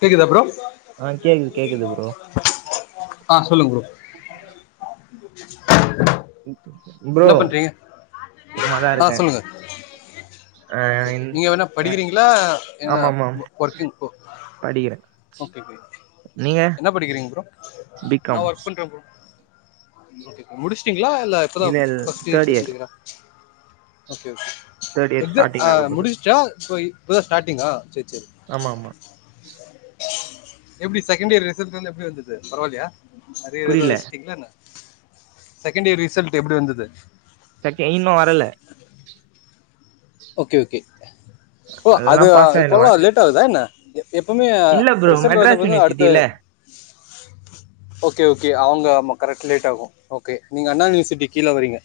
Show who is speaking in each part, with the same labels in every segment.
Speaker 1: கேக்குதா ப்ரோ?
Speaker 2: ஆ கேக்குது கேக்குது ப்ரோ
Speaker 1: ஆ சொல்லுங் ப்ரோ.
Speaker 2: ப்ரோ
Speaker 1: என்ன பண்றீங்க?
Speaker 2: சும்மாதா
Speaker 1: ஆ
Speaker 2: இருக்கே
Speaker 1: சொல்லுங்க.
Speaker 2: ஆ
Speaker 1: ஓகே ஓகே
Speaker 2: இன்-
Speaker 1: நீங்க வெனா
Speaker 2: ஆ,
Speaker 1: படிக்கிறீங்களா எதனா ஒ ஒர்க்கிங் ஒ
Speaker 2: படிகிறே.
Speaker 1: என்னா படிக்கிறீங் ப்ரோ?
Speaker 2: பி
Speaker 1: நா
Speaker 2: காம்
Speaker 1: ஒர்க் பண்றே ப்ரோ ஓகே ஓகே முடிச்டிங்ளா இல்ல இப்பதா ஃபஸ்ட் இயர் செகண்ட் இயரா ஓகே ஓகே.
Speaker 2: தேர்ட் இயர்
Speaker 1: எக்ஸா
Speaker 2: ஸ்டார்டிங்
Speaker 1: அ
Speaker 2: ஆக போது
Speaker 1: முடிஸ்சா இப்ப இப்பதா ஸ்டாடிங்கா சேர் சேரி.
Speaker 2: ஆமாமா.
Speaker 1: எப்டி செகண்ட் இயர் ரிசல்ட் எல்லா எப்டி வந்துது பரவால்லையா அரியர் எது
Speaker 2: புரியல
Speaker 1: வெச்ட்டிங்ளா என்ன? செகண்ட் இயர் ரிசல்ட் எப்டி வந்துது?
Speaker 2: செக்க இன்னு வரல.
Speaker 1: ஓகே ஓகே ஓ
Speaker 2: அதெல்லா
Speaker 1: அது
Speaker 2: பாஸ் ஆயிடுவே
Speaker 1: இப்போல்லா லேட் ஆகுதா என்ன எப்பவுமே
Speaker 2: இல்ல ப்ரோ
Speaker 1: ரிசல்ட் வந்த
Speaker 2: மெட்ராஸ்
Speaker 1: பிறகு தா அடுத்த
Speaker 2: யூனிவர்சிட்டில
Speaker 1: ஓகே ஓகே அவுங்க ஆமா கரெக்ட் லேட் ஆகு ஓகே நீங்க அண்ணா யூனிவர்சிட்டி கீழ வரிங்க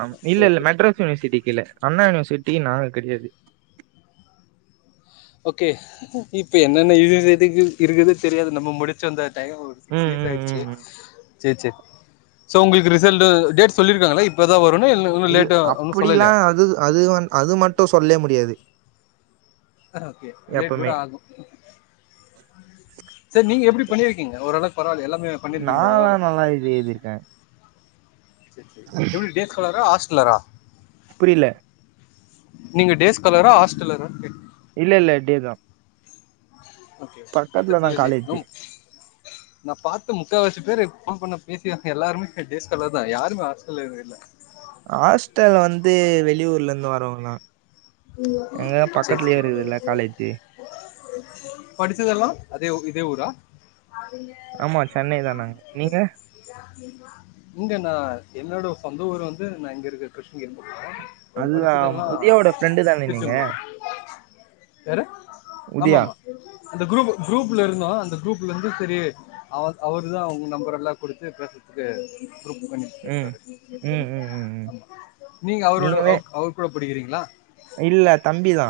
Speaker 2: ஆம் இல்ல இல்ல மெட்ராஸ் யூனிவர்சிட்டிக்கு கீழ அண்ணா யுனிவர்சிட்டி நாங்க கெடையாது
Speaker 1: ஓகே இப்ப என்னென்ன யூனிவர்சிட்டி இருக்குது தெரியாது நம்ப முடிச்சு வந்தா டையமு ஒரு சிக்ஸ்
Speaker 2: ம்
Speaker 1: இயர்ஸ்
Speaker 2: ம்
Speaker 1: ஆயிடுச்சி
Speaker 2: ம் ம்
Speaker 1: சேர் சேர் சோ உங்களுக்கு ரிசல்ட் டேட் சொல்லிருக்காங்ளா இப்பதா வரும்னு இல்ல இன்னு
Speaker 2: இல்
Speaker 1: லேட்டா ஒன்னு
Speaker 2: அப்புடிலா
Speaker 1: சொல்லலையா
Speaker 2: அது அது வந் அது மட்டு சொல்லே முடியாது
Speaker 1: ஆ ஓகே லேட் கூட
Speaker 2: எப்பமே
Speaker 1: ஆகும் செரி நீங்க எப்டி பண்ணிருக்கீங்க ஓரளவுக்கு பரவால்லையா எல்லாமே
Speaker 2: நான்லா நல்லா இது எழுதிருக்க
Speaker 1: சேர் சேரி எப்டி டேஸ்க்காலாரா ஆஸ்ட்லரா
Speaker 2: புரில
Speaker 1: நீங்க டேஸ்காலரா ஆஸ்டலரா
Speaker 2: இல்ல இல்ல டே தா
Speaker 1: ஓகே பக்கத்துல இருந்தே
Speaker 2: காலேஜு
Speaker 1: ம் நா பாத்த முக்காவாசி பேரு ஃபோன் பண்ண பேசினவங்க எல்லாருமே டேஸ்காலர் தா யாருமே ஆஸ்டலறு இல்ல
Speaker 2: ஆஸ்டல் வந்து வெளியூர்ல இருந்து வரவங்க தா எங்க
Speaker 1: சேரி
Speaker 2: பக்கத்துலயே
Speaker 1: சேரி
Speaker 2: இருக்குதுல்லா காலேஜி
Speaker 1: படிச்சதெல்லா அதே இதே ஊரா
Speaker 2: ஆமா சென்னை தா நாங்க நீங்க
Speaker 1: மா இங்க நா என்னோட சொந்த ஊர் வந்து நா இங்க இருக்க கிருஷ்ணகிரில
Speaker 2: அதுதா உதயாவோட ஃப்ரெண்டு தானே நீங்க
Speaker 1: திருச்செந்தூர் யாரு ஆமா
Speaker 2: உதயா
Speaker 1: ஆமா அந்த குரூப் குரூப்ல இருந்தோ அந்த குரூப்ல இருந்து செரி அவ அவரு தா உங்க நம்பர் எல்லா குடுத்து பேசுறதுக்கு குரூப் பண்ணி
Speaker 2: ம் ம் ம் ம் ம்
Speaker 1: நீங்க அவரோட
Speaker 2: நீங்கவே
Speaker 1: அவர் கூட படிக்கிறீங்ளா
Speaker 2: இல்ல தம்பிதா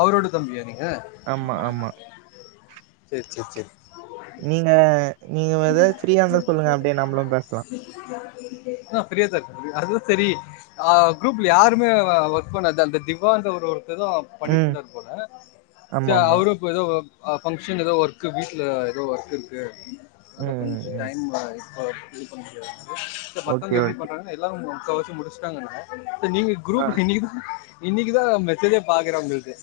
Speaker 1: அவரோட தம்பியா நீங்க
Speaker 2: ஆமா ஆமா
Speaker 1: சேர் சேர் சேரி
Speaker 2: நீங்க நீங்க ஏதாது ஃப்ரீயா இருந்தா சொல்லுங்க அப்டியே நம்மளு பேசலா
Speaker 1: ஆ ஃப்ரியா தா இருக்க அது தா செரி ஆ குரூப்ல யாருமே ஒர்க் பண்ணாது அந்த திவான்ற ஒருத்தர் தா பண்ணிட்டு
Speaker 2: ம்
Speaker 1: இருந்தார் போல சேர்
Speaker 2: ஆமாமா
Speaker 1: அவரும் இப்ப ஏதோ அ பங்க்ஷன் ஏதோ ஒர்க் வீட்டுல ஏதோ ஒர்க் இருக்கு அந்த
Speaker 2: ம் ம்
Speaker 1: கொஞ்ச
Speaker 2: ம்
Speaker 1: டைம் அ இப்ப இது பண்ண முடியாது
Speaker 2: ஓகே
Speaker 1: மத்தவங்க எப்டி
Speaker 2: ஓகே
Speaker 1: பண்றாங்க எல்லாரு முக்கவாசி முடிச்சிட்டாங்க
Speaker 2: ஆ
Speaker 1: இன்னிக்கி தா மெசேஜே பாக்குற உங்கள்து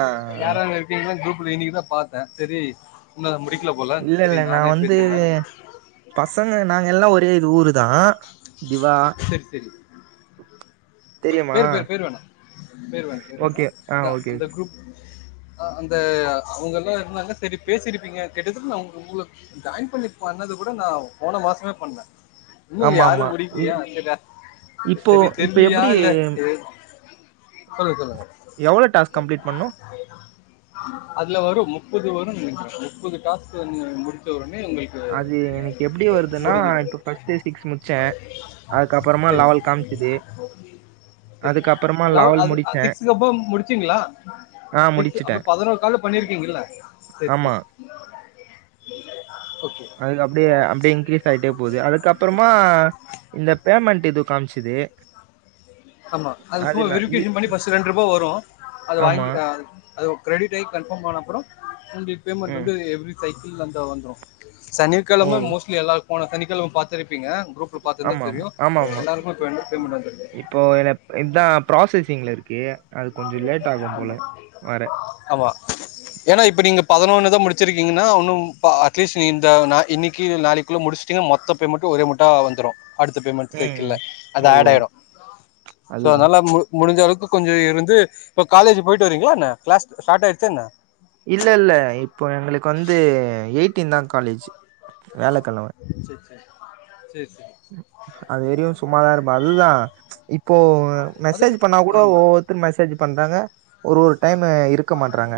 Speaker 2: ஆ ஆ ஆ
Speaker 1: யார அங்க அதிகமா குரூப்ல இன்னிக்கி தா பாத்தே சேரி இன்னு முடிக்கல போல சரி
Speaker 2: இல்லல்ல நா
Speaker 1: நானே
Speaker 2: வந்து
Speaker 1: பேசிடலான்னு
Speaker 2: பசங்க நாங்க எல்லா ஒரே இது ஊரு தா திவா தெரியுமா
Speaker 1: பேரு பேரு பேரு வேணா பேரு வேணா பேரு
Speaker 2: ஓகே ஆ ஓகே
Speaker 1: வேணா ஆ அந்த அவுங்கல்லா இருந்தாங்க சேரி பேசிருப்பிங்க கேட்டதுக்கு அவுங்க மூல ஜாயின் பண்ணி பண்ணது கூட நா போன மாசமே பண்ண இன்னு யாரு
Speaker 2: ஆமாமா
Speaker 1: முடிக்
Speaker 2: இது
Speaker 1: யா எத
Speaker 2: இப்போ
Speaker 1: செரி
Speaker 2: இப்ப
Speaker 1: தெர்லியா
Speaker 2: எப்படி
Speaker 1: இல்ல சேரி சொல்லுங்க சொல்லுங்க
Speaker 2: எவ்வளோ டாஸ்க் கம்ப்ளீட் பண்ணோம்?
Speaker 1: அதுல வரும் முப்பது வரும் முப்பது டாஸ்க் முடிச்ச ஒடனே ஒங்களுக்கு
Speaker 2: அது எனக்கு எப்டி வருதுன்னா இப்ப ஃபர்ஸ்ட்டு சிக்ஸ் முட்ச்சேன் அதுக அப்புறமா லவல் காமிச்சுது
Speaker 1: சரி‌ லவள் அது
Speaker 2: முடிச்சேன்.
Speaker 1: சிக்ஸ் அப்பறம் முடிச்சிங்களா
Speaker 2: ஆ
Speaker 1: சிக்ஸ் அப்ப
Speaker 2: முடிச்சுட்டேன்.
Speaker 1: பதினோரு கால பண்ணிருக்கீங்கல்ல சேர்
Speaker 2: ஆமா.
Speaker 1: சேர் ஓகே
Speaker 2: அதுக்கு அப்டியே அப்டியே இன்க்கிரீஸ் ஆயிட்டே போகுது அதுக்கப்புறமா இந்த பேமெண்ட் இது காமிசிது
Speaker 1: ஆமா அது சும்மா
Speaker 2: இ
Speaker 1: வெரிபிகேஷன் பண்ணி பஸ்ட் ரெண்டு ரூபா வரும் அது
Speaker 2: ஆமா.
Speaker 1: வாங்கி அ அது கிரெடிட் ஆகி கன்ஃபார்ம் ஆன அப்றோம் உங்கடி பேமெண்ட்
Speaker 2: ம்.
Speaker 1: வந்து எவ்ரி சைக்கிள் அந்த வந்துரும் சனிக்கிழமை
Speaker 2: ஓ!
Speaker 1: மோஸ்ட்லி எல்லாருக்கும் போன சனிக்கிழமை பார்த்திருப்பீங்க
Speaker 2: ஆமா ஆமா ஆமா ஆமா
Speaker 1: வந்து பேமெண்ட் வந்துருக்கு
Speaker 2: இப்போ என இதா ப்ராசஸிஙில் இருக்கு அது கொஞ்சோ லேட் ஆகும் போல வர
Speaker 1: ஆமா ஏன்னா இப்ப நீங்க பதினொன்னு தான் முடிச்சிருக்கீங்கன்னா ஒன்னும் அட்லீஸ்ட் இந்த ந இன்னிக்கு நாளைக்கு அதுகுள்ள முடிச்டீங்க மொத்த பேமெண்ட் ஒரே மட்டா வந்துரும் அடுத்த பேமெண்ட்
Speaker 2: ம்.
Speaker 1: தைக்கல அது
Speaker 2: ஓ!
Speaker 1: ஆட் ஆய்டும் சோ
Speaker 2: அதுதான்.
Speaker 1: அதனால மு மு முடிஞ்ச அளவுக்கு கொஞ்ச இருந்து இப்ப காலேஜ் போயிட்டு வரீங்களா என்ன கிளாஸ் ஸ்டார்ட் ஆய்ரிச்சா என்ன
Speaker 2: இல்ல இல்ல இப்போ எங்களுக்கு வந்து எயிட்டீன் தான் காலேஜ் வேலக்கிழம
Speaker 1: சேர் சேர் சேர் சேர்
Speaker 2: அது வெறும் சும்மாதான் இருக்கும் அதுதான் இப்போ
Speaker 1: அதுக்கு
Speaker 2: மெசேஜ் பண்ணா கூட
Speaker 1: ஆமா
Speaker 2: ஓ திரும்ப மெசேஜ் பண்றாங்க ஒரு ஒரு டைம் இருக்க மாட்றாங்க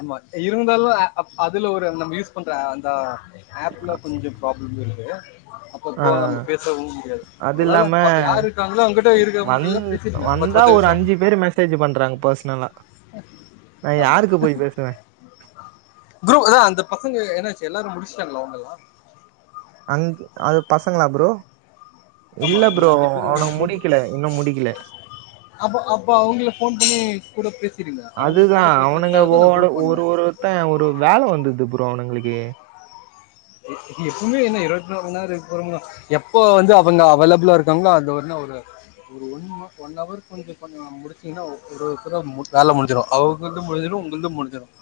Speaker 1: ஆமா இருந்தாலும் அதுல ஒரு நம்ம யூஸ் பண்ற அந்த ஆப்ல கொஞ்சோ ப்ராப்ளம் இருக்கு அப்ப
Speaker 2: ஆ
Speaker 1: போ நம்ம பேசவும் முடியாது
Speaker 2: அது
Speaker 1: அதெல்லாம்
Speaker 2: இல்லாம
Speaker 1: யார் இருக்காங்களோ அவங்ககிட்ட இருக்கிறவங்க
Speaker 2: வந்
Speaker 1: ஃபுல்லா பே
Speaker 2: வந்தா ஒரு அஞ்சு பேரு மெசேஜ் பண்றாங்க பர்சனலா நான்
Speaker 1: ஆமா
Speaker 2: யாருக்கு போய் பேசுவேன்
Speaker 1: ப்ரோ அதான் அந்த பசங்க என்னாச்சு எல்லாரும் முடிச்டாங்களா அவுங்கல்லாம்
Speaker 2: அங் அந்த பசங்களா ப்ரோ
Speaker 1: ஆமா
Speaker 2: இல்ல
Speaker 1: அந்த
Speaker 2: ப்ரோ
Speaker 1: அஞ்சு பேரு ஒரு
Speaker 2: அவனுங்க
Speaker 1: குரூப்
Speaker 2: முடிக்கல இன்னும் முடிக்கல
Speaker 1: அப்ப அப்ப அவுங்கள போன் பண்ணி கூட பே
Speaker 2: அதுதான் அவனுங்க போட
Speaker 1: பண்ண
Speaker 2: ஒரு ஒருத்தான் ஒரு வேலை வந்தது ப்ரோ அவனுங்களுக்கு
Speaker 1: எப்பவுமே என்ன இருவத்திநாலு மணி நேரம் இருக்குறோமா எப்போ வந்து அவங்க அவைலபிளா இருக்காங்களோ அந்த ஒன் ஒரு ஒரு ஒன் ஹவ ஒன் ஹவர் கொஞ்சோ பண்ணா முடிச்சிங்கன்னா ஒருத்தர் ஒருத்தர் வேலை முடிஞ்சிடும் அ அவங்கள்து முடிஞ்சிடும் உங்கள்ந்து முடிஞ்சிடும்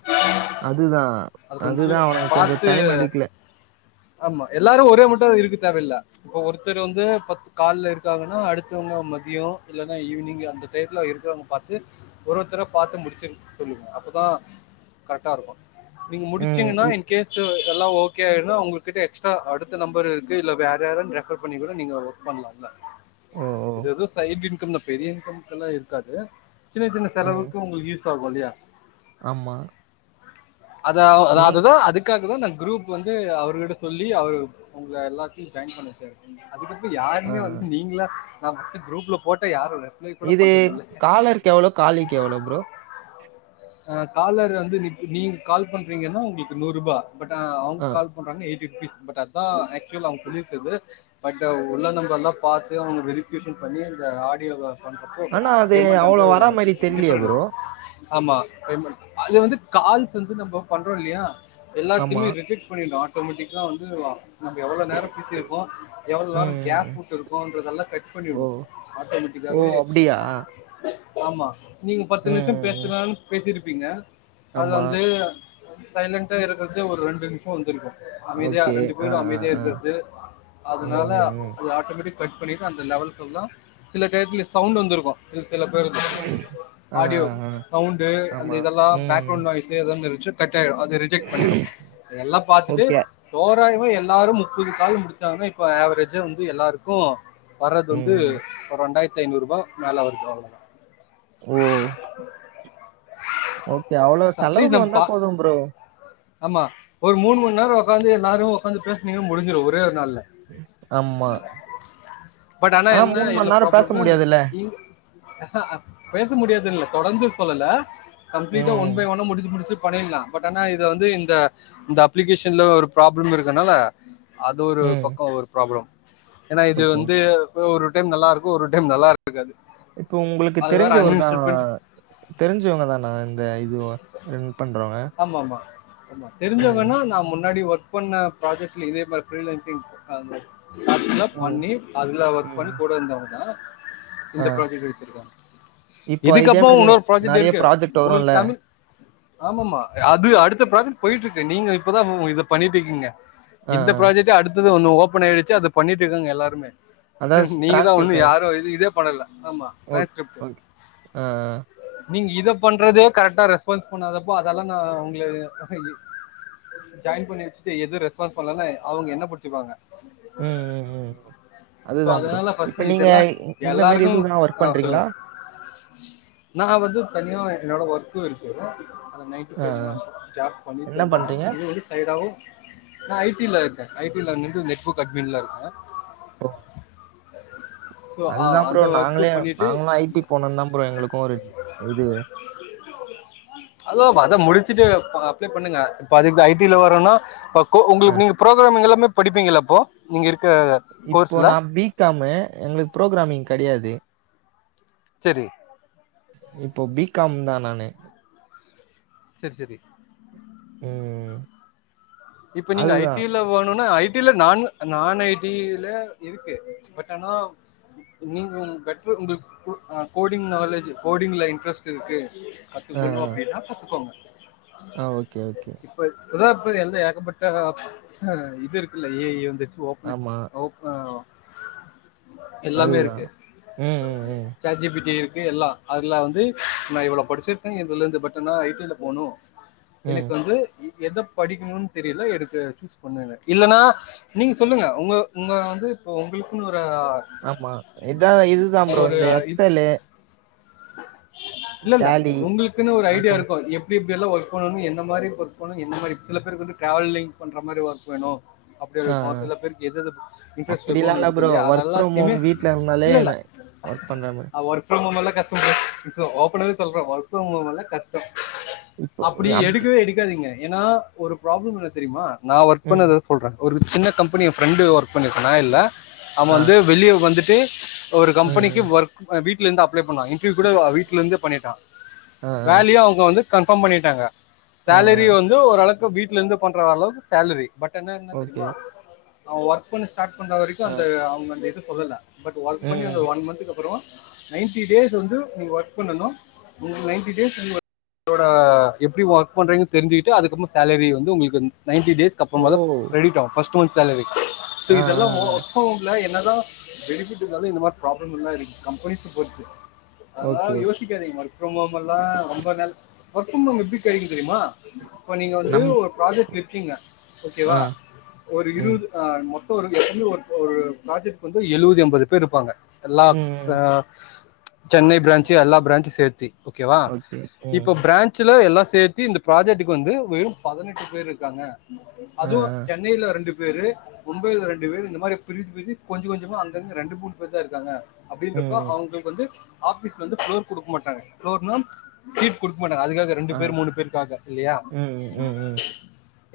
Speaker 2: அதுதான்
Speaker 1: அது கொஞ்சம்
Speaker 2: அதுதான் அவனுங்க கொஞ்சம்
Speaker 1: பாத்து
Speaker 2: டைம் எடுக்கல
Speaker 1: ஆமா எல்லாரும் ஒரே மட்டா இருக்கு தோவல்ல இப்போ ஒருத்தர் வந்து பத்து கால்ல இருக்காங்கன்னா அடுத்தவங்க மதியம் இல்லைனா ஈவினிங் அந்த டைத்துல இருக்கவங்க பார்த்து ஒரு ஒருத்தரை பார்த்து முடிச்சு சொல்லுங்க அப்போதான் கரெக்டா இருக்கும் நீங்க
Speaker 2: ம்.
Speaker 1: முடிச்சீங்கன்னா
Speaker 2: இ
Speaker 1: இன் கேஸ் எல்லாம் ஓ ஓகேநா உங்ககிட்ட எக்ஸ்ட்ரா அடுத்த நம்பர் இருக்கு இல்ல வேற யாரும் ரெஃபர் பண்ணி கூட நீங்க ஒர்க் பண்ணலாம்ல
Speaker 2: ஓ! ஓ,
Speaker 1: இது இது சைட் இன்கம் தான் பெரிய இன்கம் எல்லாம் இருக்காது சின்ன சின்ன
Speaker 2: ம்.
Speaker 1: செலவுக்கு உங்களுக்கு யூஸ் சாகும் இல்லையா
Speaker 2: ஆமா
Speaker 1: அத அத
Speaker 2: நீ
Speaker 1: அதுதா அதுக்காகதா நா குரூப் வந்து அவருகிட்ட சொல்லி அவரு உங்ள எல்லாத்தையு ஜாயின் பண்ண வுட்டாரு அதுக்கப்றோ
Speaker 2: ஆ.
Speaker 1: யாருமே வந்து நீங்ளா நா ஃபர்ஸ்ட் குரூப்ல போட்ட யாரு
Speaker 2: இது காலர்க் எவ்ளோ காலிக்கு எவ்ளோ ப்ரோ
Speaker 1: ஆ காலர் வந்து நீங்க கால் பண்றீங்ன்னா உங்ளுக்கு நூறு ரூபா பட் ஆ கால் பண்றாங்னா எயிட்டி ருபீஸ் பட் அதா ஆக்சுவல் அவுங்க சொல்லிருக்கது பட் உள்ள நம்பர்ல்லா பாத்து அவுங்க வெரிஃபிகேஷன் பண்ணி இந்த ஆடியோவ பண்றப்போ
Speaker 2: ஆனா அது
Speaker 1: பேமெண்ட்
Speaker 2: அவ்வளோ
Speaker 1: வந்து
Speaker 2: வரா மாரி தெரியலையே
Speaker 1: டிஃப்ரெண்ட்
Speaker 2: ப்ரோ.
Speaker 1: ஆமா பேமெண்ட் அது வந்து கால்ஸ் வந்து நம்ப பண்றோ இல்லயா
Speaker 2: ஆமா.
Speaker 1: எல்லாத்தையுமே ரிஜெக் ட் பண்ணிடு ஆட்டோமேட்டிகா வந்து நம்ப எவ்ளோ நேரோ பேசிருக்கோ எவ்ளோ
Speaker 2: ம்.
Speaker 1: நேரோ
Speaker 2: ம்.
Speaker 1: கேப்
Speaker 2: ம்.
Speaker 1: வுட்டுருக்கோன்றதெல்லா கட்
Speaker 2: ஓ!
Speaker 1: பண்ணிடு ஆட்டோமேட்டிகா
Speaker 2: ஓ அப்டியா
Speaker 1: ஆமா நீங்க பத்து நிம்ஷோ
Speaker 2: ம்.
Speaker 1: பேசலான்னு பேசிருப்பீங்க அது
Speaker 2: ஆமா.
Speaker 1: வந்து சைலண்டா இருக்கறதே ஒரு ரெண்டு நிம்ஷோ வந்திருக்கு அமைதியா
Speaker 2: ஓகே.
Speaker 1: ரெண்டு
Speaker 2: ஆ,
Speaker 1: பேரு
Speaker 2: ஆ,
Speaker 1: அமைதியா
Speaker 2: ஆ.
Speaker 1: இருக்கிறது
Speaker 2: ம்.
Speaker 1: அதனால
Speaker 2: ம். ம்.
Speaker 1: அது ஆட்டோமேட்டிக் கட் பண்ணிட்டு அந்த லெவல் சொல்ல சில டைப்ல சவுண்ட் வந்துருக்கு சில சில பேரு
Speaker 2: ஆ,
Speaker 1: ஆடியோ
Speaker 2: ஆ, ஆ.
Speaker 1: சவுண்டு அந்த
Speaker 2: ஆமா.
Speaker 1: இதெல்லா
Speaker 2: ம்.
Speaker 1: பேக்ரவுண்ட் நாய்ஸ் ஏதோ மாறி நெச்சு கட்டாகிடு அது ரிஜெக்ட் பண்ணிடு இதெல்லா பாத்துட்டு
Speaker 2: ஓகே.
Speaker 1: தோராயமா எல்லாரு முப்பது கால் முடிச்சாங்கன்னா இப்ப ஆவ்ரேஜா வந்து எல்லாருக்கு வர்றது வந்து
Speaker 2: ம்.
Speaker 1: ஒரு ரெண்டாயிரத்தி ஐநூறு ரூபா மேல வருது அவ்ளோ தா
Speaker 2: ஓ ஓகே அவ்ளோ
Speaker 1: அட்லீஸ்ட்
Speaker 2: செலவுக்கு
Speaker 1: நம்ம
Speaker 2: வந்தா
Speaker 1: பா
Speaker 2: போது ப்ரோ
Speaker 1: ஆமா ஒரு மூனு மண் நேரோ ஒக்காந்து எல்லாரு ஒக்காந்து பேசுனீங்க முடிஞ்சிடு ஒரே ஒரு நாள்ல
Speaker 2: ஆமா.
Speaker 1: பட் ஆனா என்ன
Speaker 2: மணி
Speaker 1: இதுல
Speaker 2: நேரம் பேச
Speaker 1: ப்ராப்ளம்னா இந்த
Speaker 2: முடியாதுல்ல?
Speaker 1: இங் அஹ பேச முடியாது இல்ல தொடர்ந்து சொல்லல கம்ப்ளீட்டா ஒன்
Speaker 2: ம்.
Speaker 1: பை ஒன்ன முடிச்சு முடிச்சு பண்ணிலா பட் ஆனா இ து வந்து இந்த இந்த அப்ளிகேஷன்ல ஒரு ப்ராப்ளம் இருக்கனால அது ஒரு
Speaker 2: ம்.
Speaker 1: பக்கோ ஒரு ப்ராப்ளம் ஏன்னா இது
Speaker 2: ஓகே.
Speaker 1: வந்து ஒரு டைம் நல்லா இருக்கு ஒரு டைம் நல்லா இருக்காது
Speaker 2: இப்போ ஒங்களுக்கு
Speaker 1: அது வேற
Speaker 2: தெரிஞ்சவரு தா
Speaker 1: அன்இன்ஸ்டால் பண்ணி
Speaker 2: தெரிஞ்சவங்க தானா இந்த இதுவ ரன் பண்றோங்க
Speaker 1: ஆமாமா தெரிஞ்சவங்கனா நா முன்னாடி ஒர் க் பண்ண ப்ராஜெக்ட்ல இதே மாறி ஃப்ரீலைன்சிங் ஆ அந்த ப்ராஜெட்ல
Speaker 2: ஓ!
Speaker 1: பண்ணி அதுல ஒர்க் பண்ணி
Speaker 2: ம்.
Speaker 1: கூட இருந்தவங்க தா
Speaker 2: ஆ.
Speaker 1: இந்த ப்ராஜெக்ட் எடுத்துருக்காங்க
Speaker 2: இப்போ இதே
Speaker 1: இதுக்கப்றோ
Speaker 2: மாரி
Speaker 1: உன்னொரு ப்ராஜெக்ட்
Speaker 2: நெறைய
Speaker 1: இருக்கு
Speaker 2: ப்ராஜெக்ட் வரும்ல.
Speaker 1: உங்ளுக்கு தமிழ் ஆமாமா அது அடுத்த ப்ராஜெட் போயிட்ருக்கு நீங்க இப்பதா உ இத பண்ணிட்ருக்கீங்க
Speaker 2: ஆ,
Speaker 1: இந்த
Speaker 2: ஆ.
Speaker 1: ப்ராஜெட்டே அடுத்தது ஒன்னு ஓபன் ஆய்டுச்சு அத பண்ணிட்ருக்காங்க எல்லாருமே
Speaker 2: அதான்
Speaker 1: நீங்கதா உண்ணு
Speaker 2: டிரான்ஸ்கிரிப்ஷன்.
Speaker 1: யாரு இது இதே பண்ணல ஆமா
Speaker 2: ஓக்
Speaker 1: ட்ரான்ஸ்க்ரிப்ட்
Speaker 2: ஓகே. ஆ, ஆ.
Speaker 1: நீங்க இத பண்றதே கரெக்டா ரெஸ்பான்ஸ் பண்ணாதப்போ அ தெல்லா நா உங்ள ஜாயின் பண்ணி வச்சுட்டு எது ரெஸ்பான்ஸ் பண்லனா அவுங்க என்ன புடு ச்சுப்பாங்க
Speaker 2: அதுதா ப்ரோ இப்ப நீங்க இந்த மாறி
Speaker 1: எல்லாருக்கும்
Speaker 2: இது வேனா ஒர்க் பண்றீங்ளா
Speaker 1: நா வந்து தனியா என்னோட ஒர்க்கு இருக்கு அத நைன் டூ
Speaker 2: ஆ,
Speaker 1: ஃபைவ்
Speaker 2: ஆ.
Speaker 1: ஜாப் பண்ணிட்டு
Speaker 2: என்ன
Speaker 1: தா
Speaker 2: பண்றீங்க?
Speaker 1: இருக்கே இது வந்து சைடாவு நா ஐடில இருக்கே ஐடில வந்துட்டு நெட்பூக் அட்மின்ல இருக்கே
Speaker 2: ஒ
Speaker 1: ஸோ
Speaker 2: அதுதா ப்ரோ
Speaker 1: அந்த ஒர்க்கு
Speaker 2: நாங்களே
Speaker 1: பண்ணிட்டு
Speaker 2: நாங்களு ஐ டி போனுன் தா ப்ரோ எங்குளுக்கு ஒரு இது
Speaker 1: அதா பா அதா முடிச்சுட்டு ஆ அப்ளை பண்ணுங்க பாதி ஐடில வருன்னா அ கோ
Speaker 2: அ.
Speaker 1: உங்ளுக்கு நீங்க ப்ரோக்ராமிங் எல்லாமே படிப்பீங்களா ப்ரோ இங்கிருக்க
Speaker 2: இப்போ நா பிகமு எங்குளுக்கு ப்ரோக்ராமிங் கெடையாது
Speaker 1: சரி
Speaker 2: இப்போ பிகாம் தா நானு
Speaker 1: சரி சரி
Speaker 2: ம்
Speaker 1: இப்ப நீங்க
Speaker 2: அதுதான்.
Speaker 1: ஐடில் க்ல வேணுனு ஐடில நான் நான் ஐடில இருக்கு பட் ஆனா நீங்க பெட்ரு உங்களுக்கு கு அ கோடிங் நாலேஜ் கோடிங்ல இன்ட்ரெஸ்ட் இருக்கு
Speaker 2: ஆ,
Speaker 1: கத்துக்கணு
Speaker 2: ஆ.
Speaker 1: அப்டின்னா கத்துக்கோங்க
Speaker 2: ஆ ஓகே, ஓகே.
Speaker 1: இப்ப அதா இப்ப எந்த ஏகப்பட்ட ஆ இது இருக்குல்ல ஏ ஐ வந்துர்ச்சு ஓப்னு
Speaker 2: ஆமா.
Speaker 1: ஓப் அ எல்லாமே இருக்கு
Speaker 2: அதுதான். ம், ம், ம்.
Speaker 1: சாட் ஜி பி டி இருக்கு எல்லா அதுல வந்து நா இவ்ளோ படிச்சிருக்க இதுலருந்து பட் ஆனா ஐ டி ல போணு எனக்கு
Speaker 2: ம்.
Speaker 1: வந்து எத படிக்ணுன் தெரில எடுத்து பண்ணுங்க இல்லனா நீங்க சொல்லுங்க உங்க உங்க வந்து இப்ப உங்ளுக்குனு ஒரு அ
Speaker 2: ஆமா இதா இதுதா ப்ரோ இந்த எத்தலு
Speaker 1: இல்லல்ல
Speaker 2: டேலி,
Speaker 1: உங்ளுக்குனு ஒரு ஐடியா
Speaker 2: அக்கவுண்ட்ஸ்
Speaker 1: இருக்கு எப் எப்டி எப்டி எல்லா ஒர்க் வேணு எந்த மாரி ஒர்க் வேணு எந்த மாரி சில பேருக்கு வந்து ட்ராவ்லிங் பண்ற மாரி ஒர்க் வேணு அப்டி
Speaker 2: ஆ,
Speaker 1: இருக்கு
Speaker 2: ஆ.
Speaker 1: சில பேருக்கு எதெது இன்ட்ரெஸ்ட்
Speaker 2: அப்படிலாம்
Speaker 1: இருக்கு
Speaker 2: இல்ல
Speaker 1: இருக்கு
Speaker 2: ப்ரோ.
Speaker 1: இல்லயா அத
Speaker 2: ஒர்க் ஃப்ரம் ஹோம்
Speaker 1: எல்லாத்தியுமே
Speaker 2: வீட்ல இருந்தாலே
Speaker 1: இல்லல்ல
Speaker 2: ந ஒர்க் பண்ணாம
Speaker 1: ஒர்க் ஃப்ரம் ஹோம் எல்லா கஷ்டோ ப்ரோ ஓப்பனாவே சொல்ற ஒர்க் ஃப்ரம் ஹோம்னாலே கஷ்டோ
Speaker 2: இப்போ
Speaker 1: அப்டி
Speaker 2: அப்படி
Speaker 1: எடுக்கவே எடுக்காதீங்க ஏனா ஒரு ப்ராப்ளம் என்ன தெரியுமா நா ஒர்க்
Speaker 2: ம்.
Speaker 1: பண்ணத வச் சொல்ற ஒரு சின்ன கம்பனி ஏ ஃப்ரெண்டு ஒர்க் பண்ணி நா இல்ல அவே
Speaker 2: ஆ.
Speaker 1: வந்து வெளிய வந்துட்டு ஒரு
Speaker 2: ம்,
Speaker 1: கம்பனிக்கு
Speaker 2: ம்.
Speaker 1: ஒர்க் அ வீட்லேந்து அப்லே பண்ணா இ ன்ட்ரியூ கூட வீட்லேருந்தே பண்ணிட்டா
Speaker 2: ஆ, ஆ.
Speaker 1: வேலயு அவுங்க வந்து கன்ஃபார்ம் பண்ணிடாங்க
Speaker 2: ஆ, ஆ.
Speaker 1: சேலரி வந்து ஓரளக்கு வீட்லேருந்து பண்ற அளவுக்கு சேலரி பட் என்ன என்ன
Speaker 2: ஓகே.
Speaker 1: தெரிமா அவ ஒர்க் பண்ண ஸ்டார்ட் பண்ற வரிக்கு
Speaker 2: ஆ.
Speaker 1: அந்த அவுங்க அந்த இத சொல்லல பட்
Speaker 2: ம்,
Speaker 1: ஒர்க் பண்ணி அந்த
Speaker 2: ம்.
Speaker 1: ஒன் மந்த்க்கு அப் ப்ரோ நைன்டி டேஸ் வந்து நீங்க ஒர்க் பண்ணனு நைட்டி டேஸ் [inaudible] தோடா எப்டி ஒர்க் பண்றீங்க தெரிஞ்சுகிட்டு அதுக்கப்றோ சேலரி வந்து உங்ளுக்கு நைன்டி டேஸ்க்கு
Speaker 2: ஓ!
Speaker 1: அப்றமா தா க்ரெடிட் ஆகு ஃபஸ்ட் மந்த் சாலரி சோ
Speaker 2: ஆ,
Speaker 1: இதெல்லா
Speaker 2: ஆ,
Speaker 1: ஒ
Speaker 2: ஆ.
Speaker 1: [inaudible] ல என்னதா பெனிஃபிட் இருந்தாலு இந்த மாரி ப்ராப்ளம் எல்லா இருக்கு கம்பெனி [inaudible]
Speaker 2: ஓகே.
Speaker 1: அனால் யோசி ஒர்க் ஃப்ரம் ஹோம்மல்லா ரொம்ப கஷ் ஒர்க் ஃப்ரம் ஹோம் எப்டி கெடைக்கு தெரியுமா இப்ப நீங்க வந்து
Speaker 2: நம்
Speaker 1: ஒரு ப்ராஜெக்ட்ல இருக்கீங்க
Speaker 2: ஆ.
Speaker 1: ஓகேவா ஒரு
Speaker 2: ம்.
Speaker 1: இருவது ஆ மொத்தோ ஒரு எப்டியு ஒரு ப்ராஜெக்ட்க்கு வந்து எழுவது எம்பது பேர் இருப்பாங்க எல்லா
Speaker 2: ம்,
Speaker 1: அ
Speaker 2: ம்.
Speaker 1: சென்னை பிரான்ச்சு எல்லா பிரான்ச்சு சேத் தி ஓகேவா
Speaker 2: ஓகே. ம்.
Speaker 1: இப்ப பிரான்ச்சுல எல்லா சேத்தி இந்த ப்ராஜெக்ட்க்கு வந்து வெறு பதினெட்டு பேர் இருக்காங்க
Speaker 2: ஆ,
Speaker 1: அதுவு
Speaker 2: ஆ.
Speaker 1: சென்னைல ரெண்டு பேரு மும்பைல ரெண்டு பேர் இந்த மாரி பிரிச்சு பிரிச் கொஞ்சோ கொஞ்சமா அங்கங்க ரெண்டு மூண் பேர் தா இருக்காங்க
Speaker 2: ம்,
Speaker 1: அப்டின்றப்ப
Speaker 2: ம்.
Speaker 1: அவங்க வந்து ஆபீஸ்ல வந்து ஃப்ளோர் குடுக்க மாட்டாங்க ஃப்ளோர்னா சீட் குடுக்க மாட்டாங்க அதுக்காக ரெண்டு
Speaker 2: ஆ.
Speaker 1: பேர் மூணு பேருக்காக இல்லையா
Speaker 2: ம், ம், ம்.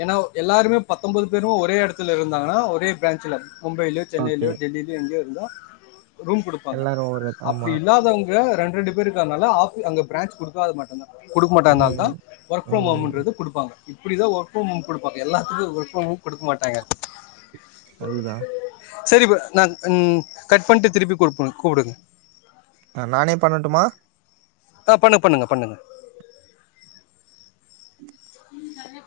Speaker 1: ஏன்னா எல்லாருமே பத்தொன்பது பேரு ஒரே இடத்துல இருந்தாங்கன்னா ஒரே பிரான்ச்ல மும்பைலே
Speaker 2: ஓகே.
Speaker 1: சென்னையிலயோ டெல்லிலயோ எங்கயோ இருந்தா ரூம் குடுப்பாங்க
Speaker 2: எல்லாரும் ஒரு ஆமா.
Speaker 1: அப்டி இல்லாதவங்க இங்கதா ரெண்டு ரெண்டு பேர் இருக்கனால ஆஃபி அங்க பிரான்ச் கொடுக்காதது மட்டும்தா குடுக்க மாட்டாதுனால
Speaker 2: ம்.
Speaker 1: தா ஒர்க் ஃப்ரம்
Speaker 2: ம்.
Speaker 1: ஹோமுன்றது குடுப்பாங்க இப்படிதா ஒர்க் ஃப்ரம் ஹோம் குடுப்பாங்க எல்லாத்துக்கு ஒர்க் ஃப்ரம் ஹோம் குடுக்க மாட்டாங்க
Speaker 2: அதுதா
Speaker 1: சரி இப்ப நான் கட் பண்ட்டு திருப்பி கூப் கூப்டுங்க
Speaker 2: ஆ நானே பண்ணட்டுமா
Speaker 1: அ பண்ணு பண்ணுங்க பண்ணுங்க